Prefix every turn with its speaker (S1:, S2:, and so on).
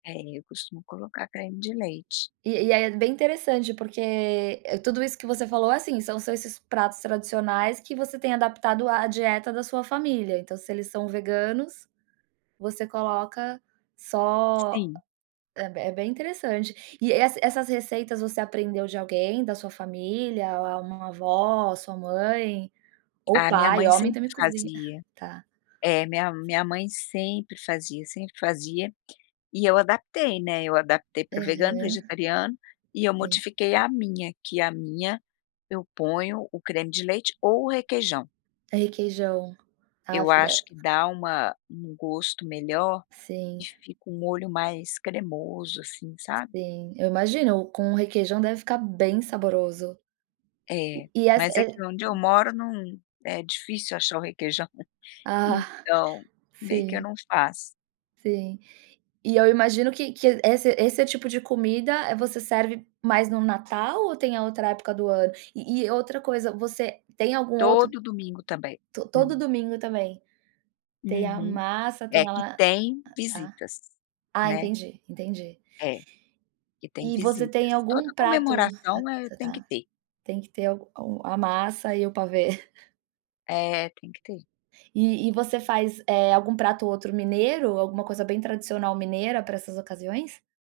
S1: É eu costumo colocar creme de leite.
S2: E e aí, é bem interessante, porque, eh, tudo isso que você falou é, assim, são são esses pratos tradicionais que você tem adaptado à dieta da sua família, então se eles são veganos, você coloca só,
S1: Sim.
S2: é b é bem interessante. E es essas receitas você aprendeu de alguém, da sua família, ou uma avó, sua mãe, ou
S1: A minha
S2: pai,
S1: mãe
S2: homem
S1: sempre
S2: também cozinha.
S1: fazia,
S2: Tá.
S1: é minha minha mãe sempre fazia sempre fazia, e eu adaptei, né, eu adaptei para o vegano,
S2: Aham.
S1: vegetariano e eu
S2: Sim.
S1: modifiquei a minha, que a minha eu ponho o creme de leite ou o requeijão.
S2: Requeijão.
S1: Eu
S2: [unintelligible]
S1: acho que dá uma um gosto melhor e
S2: Sim.
S1: fica um molho mais cremoso assim, sabe?
S2: Sim, eu imagino, com o requeijão deve ficar bem saboroso. E
S1: É,
S2: e essa
S1: mas é que
S2: receita.
S1: onde eu moro não é difícil achar o requeijão,
S2: Ah,
S1: então meio que eu
S2: sim.
S1: não faço.
S2: Sim. E eu imagino que que esse esse tipo de comida, eh, você serve mais no Natal ou tem a outra época do ano? E e outra coisa você tem algum outro
S1: Todo domingo também.
S2: todo
S1: Hum.
S2: domingo também, tem a
S1: Uhum,
S2: massa,
S1: é,
S2: tem a
S1: que
S2: la
S1: tem
S2: tá.
S1: visitas,
S2: Ah
S1: né.
S2: entendi, entendi.
S1: É, que tem
S2: E você tem
S1: visitas.
S2: algum
S1: Toda
S2: prato, hum
S1: comemoração é tem que
S2: tá,
S1: ter.
S2: tem que ter algum a massa e o pavê.
S1: É, tem que ter.
S2: E e você faz, eh, algum prato ou outro mineiro, alguma coisa bem tradicional mineira pra essas ocasiões?